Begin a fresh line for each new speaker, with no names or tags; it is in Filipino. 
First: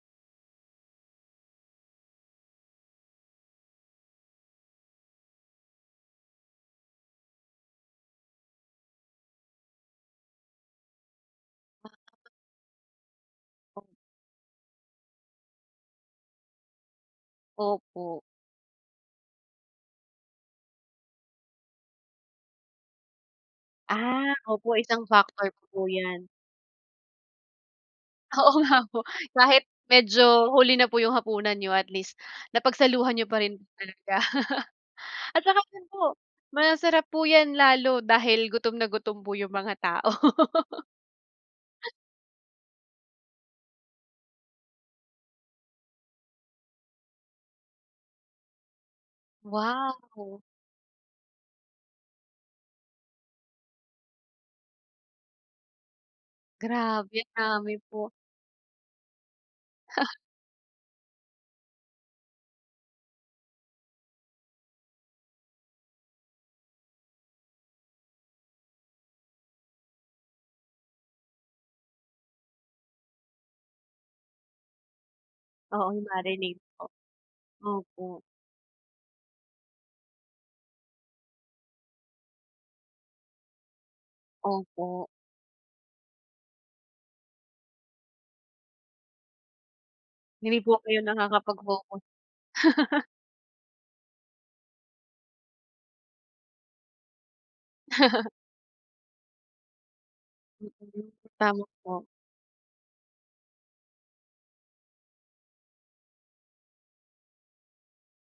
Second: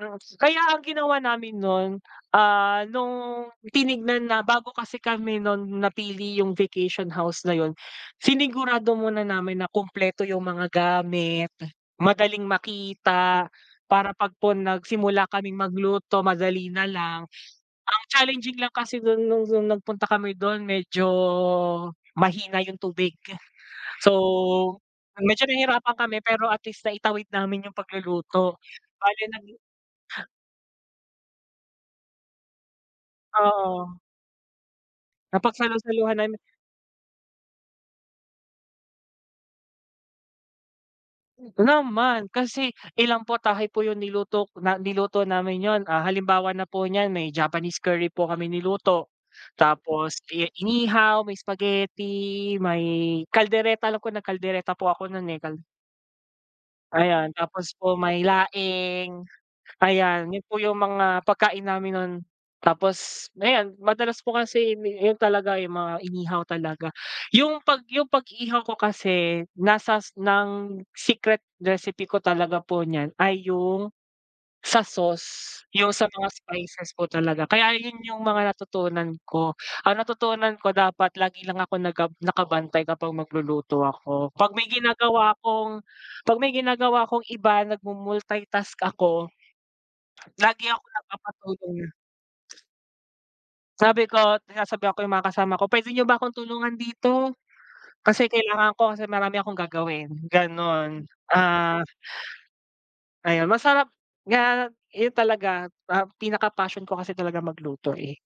Yes, kaya ang ginawa namin no'n, ah, no'ng tinignan na bago kasi kami no'n, napili yung vacation house na 'yon, sinigurado muna namin na kumpleto yung mga gamit, madaling makita, para pagpun nagsimula kaming magluto, madali na lang. Ang
Opo.
challenging lang kasi do'n no'ng nagpunta kami do'n, medyo, mahina yung tubig, So,
Ah, opo, isang factor
medyo
po
nahirapan kami
yan.
pero, at least, naitaiwid namin yung
Oo
pagluluto,
nga po,
bale nag
kahit medyo, huli na po yung hapunan niyo, at least, napagsaluhan niyo pa po rin
Oo.
talaga. At saka din
Napagsalu-saluhan
po,
namin
masarap po yan lalo, dahil gutom na gutom po yung mga tao.
Naman, kasi ilang putahe po yung nilutok na niluto namin 'yon, ah. Halimbawa na po niyan, may Japanese curry po kami niluto, tapos,
Wow!
iya inihaw, may spaghetti, may kaldereta, alam ko nag-kaldereta po ako no'n eh, kal
Grabe,
Ayan, tapos
dami
po,
po.
may laing, ayan 'yon po yung mga pagkain namin no'n. Tapos, ayan madalas po kasi, 'yon talaga, yung mga inihaw talaga. Yung pag yung pag-ihaw ko kasi, nasas ng secret recipe ko talaga po niyan, ay yung, sa sauce,
Oo,
yung
yung
sa mga
marinade po,
spices po talaga. Kaya ayun yung
opo.
mga natutunan ko. Ang natutunan ko dapat lagi lang ako nagab nakabantay kapag magluluto ako, 'pag may
Opo.
ginagawa akong, 'pag may ginagawa akong iba, nag-mu-multitask ako,
Hindi
lagi
po
ako
kayo
nagpapatulong.
nakakapag-focus.
Sabi ko, sinasabihan ko yung mga kasama ko, "Pwede niyo ba akong tulungan dito, kasi kailangan ko kasi marami akong gagawin."
Mm.
Gano'n
Tama
ah
po.
Ayun, masarap nga eh, talaga. Ah, pinaka-passion ko kasi talaga magluto eh.